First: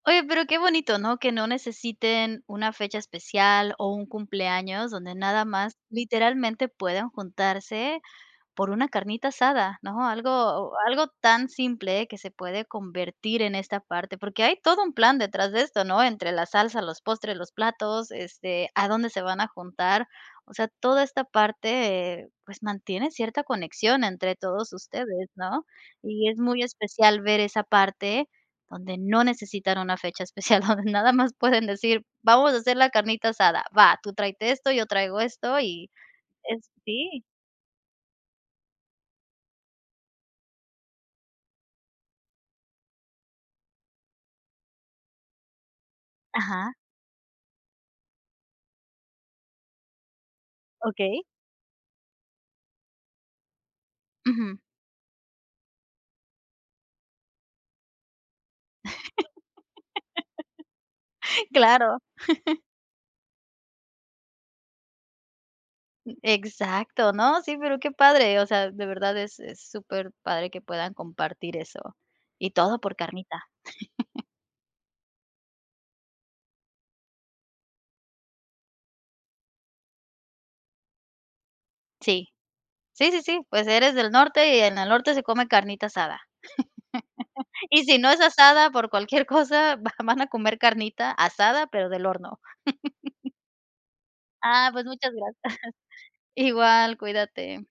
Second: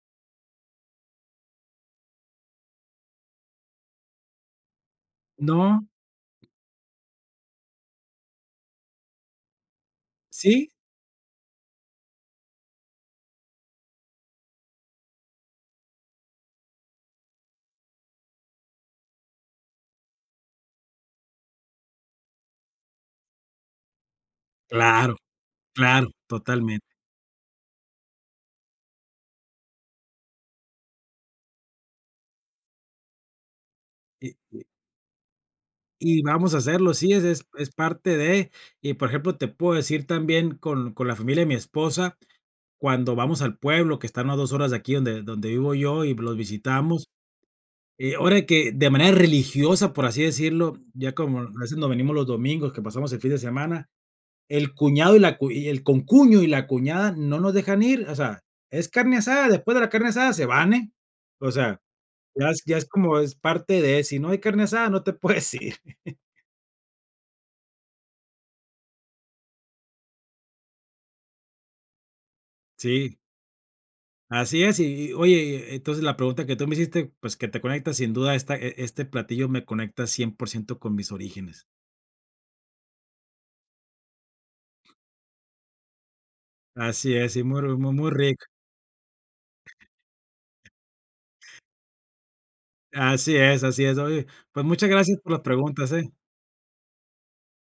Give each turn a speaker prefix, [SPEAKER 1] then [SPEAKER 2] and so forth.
[SPEAKER 1] Oye, pero qué bonito, ¿no?, que no necesiten una fecha especial, o un cumpleaños, donde nada más,
[SPEAKER 2] No.
[SPEAKER 1] literalmente, pueden juntarse por una carnita asada, ¿no?, algo
[SPEAKER 2] Sí.
[SPEAKER 1] algo tan simple, que se puede convertir en esta parte. Porque hay todo un plan detrás de esto, ¿no?, entre la salsa, los postres, los platos, este, a dónde se van a juntar. O sea, toda esta parte, eh, pues, mantiene cierta conexión entre todos
[SPEAKER 2] Claro,
[SPEAKER 1] ustedes, ¿no?,
[SPEAKER 2] claro.
[SPEAKER 1] y es muy
[SPEAKER 2] Totalmente.
[SPEAKER 1] especial ver esa parte, donde no necesitan una fecha especial, donde nada más pueden decir, vamos a hacer la carnita asada, va, tú
[SPEAKER 2] Y
[SPEAKER 1] tráete
[SPEAKER 2] y
[SPEAKER 1] esto, yo traigo esto y
[SPEAKER 2] y vamos a
[SPEAKER 1] es
[SPEAKER 2] hacerlo. Sí,
[SPEAKER 1] sí.
[SPEAKER 2] es es es parte de. Y por ejemplo, te puedo decir también, con con la familia de mi esposa, cuando vamos al pueblo, que están a 2 horas de aquí, donde donde vivo yo, y los
[SPEAKER 1] Ajá.
[SPEAKER 2] visitamos. Eh, ahora que de manera religiosa, por así decirlo, ya
[SPEAKER 1] Okey.
[SPEAKER 2] como, a veces nos venimos los domingos, que pasamos el fin de semana.
[SPEAKER 1] Ujú.
[SPEAKER 2] El cuñado y la cu y el concuño y la cuñada, no nos dejan ir, o sea, es carne asada, después de la carne asada, se van, eh. O sea,
[SPEAKER 1] Claro.
[SPEAKER 2] ya es ya es como es parte de. Si no hay carne asada, no te puedes ir.
[SPEAKER 1] Exacto. No, sí, pero qué padre. O sea, de verdad es es superpadre que puedan compartir eso. Y todo por
[SPEAKER 2] Sí.
[SPEAKER 1] carnita.
[SPEAKER 2] Así es. Y y oye y entonces, la pregunta que tú me hiciste, pues que te conectas, sin duda esta e este platillo me conecta 100% con mis orígenes.
[SPEAKER 1] Sí. Sí, sí, sí, pues eres del norte, y en el norte se come carnita asada.
[SPEAKER 2] Así es, Y muy ru
[SPEAKER 1] Y
[SPEAKER 2] muy
[SPEAKER 1] si no
[SPEAKER 2] muy,
[SPEAKER 1] es
[SPEAKER 2] rico.
[SPEAKER 1] asada, por cualquier cosa, va van a comer carnita asada, pero del horno.
[SPEAKER 2] Así es, así es. Oye, pues
[SPEAKER 1] Ah, pues
[SPEAKER 2] muchas
[SPEAKER 1] muchas
[SPEAKER 2] gracias por las
[SPEAKER 1] gracias.
[SPEAKER 2] preguntas, eh.
[SPEAKER 1] Igual, cuídate.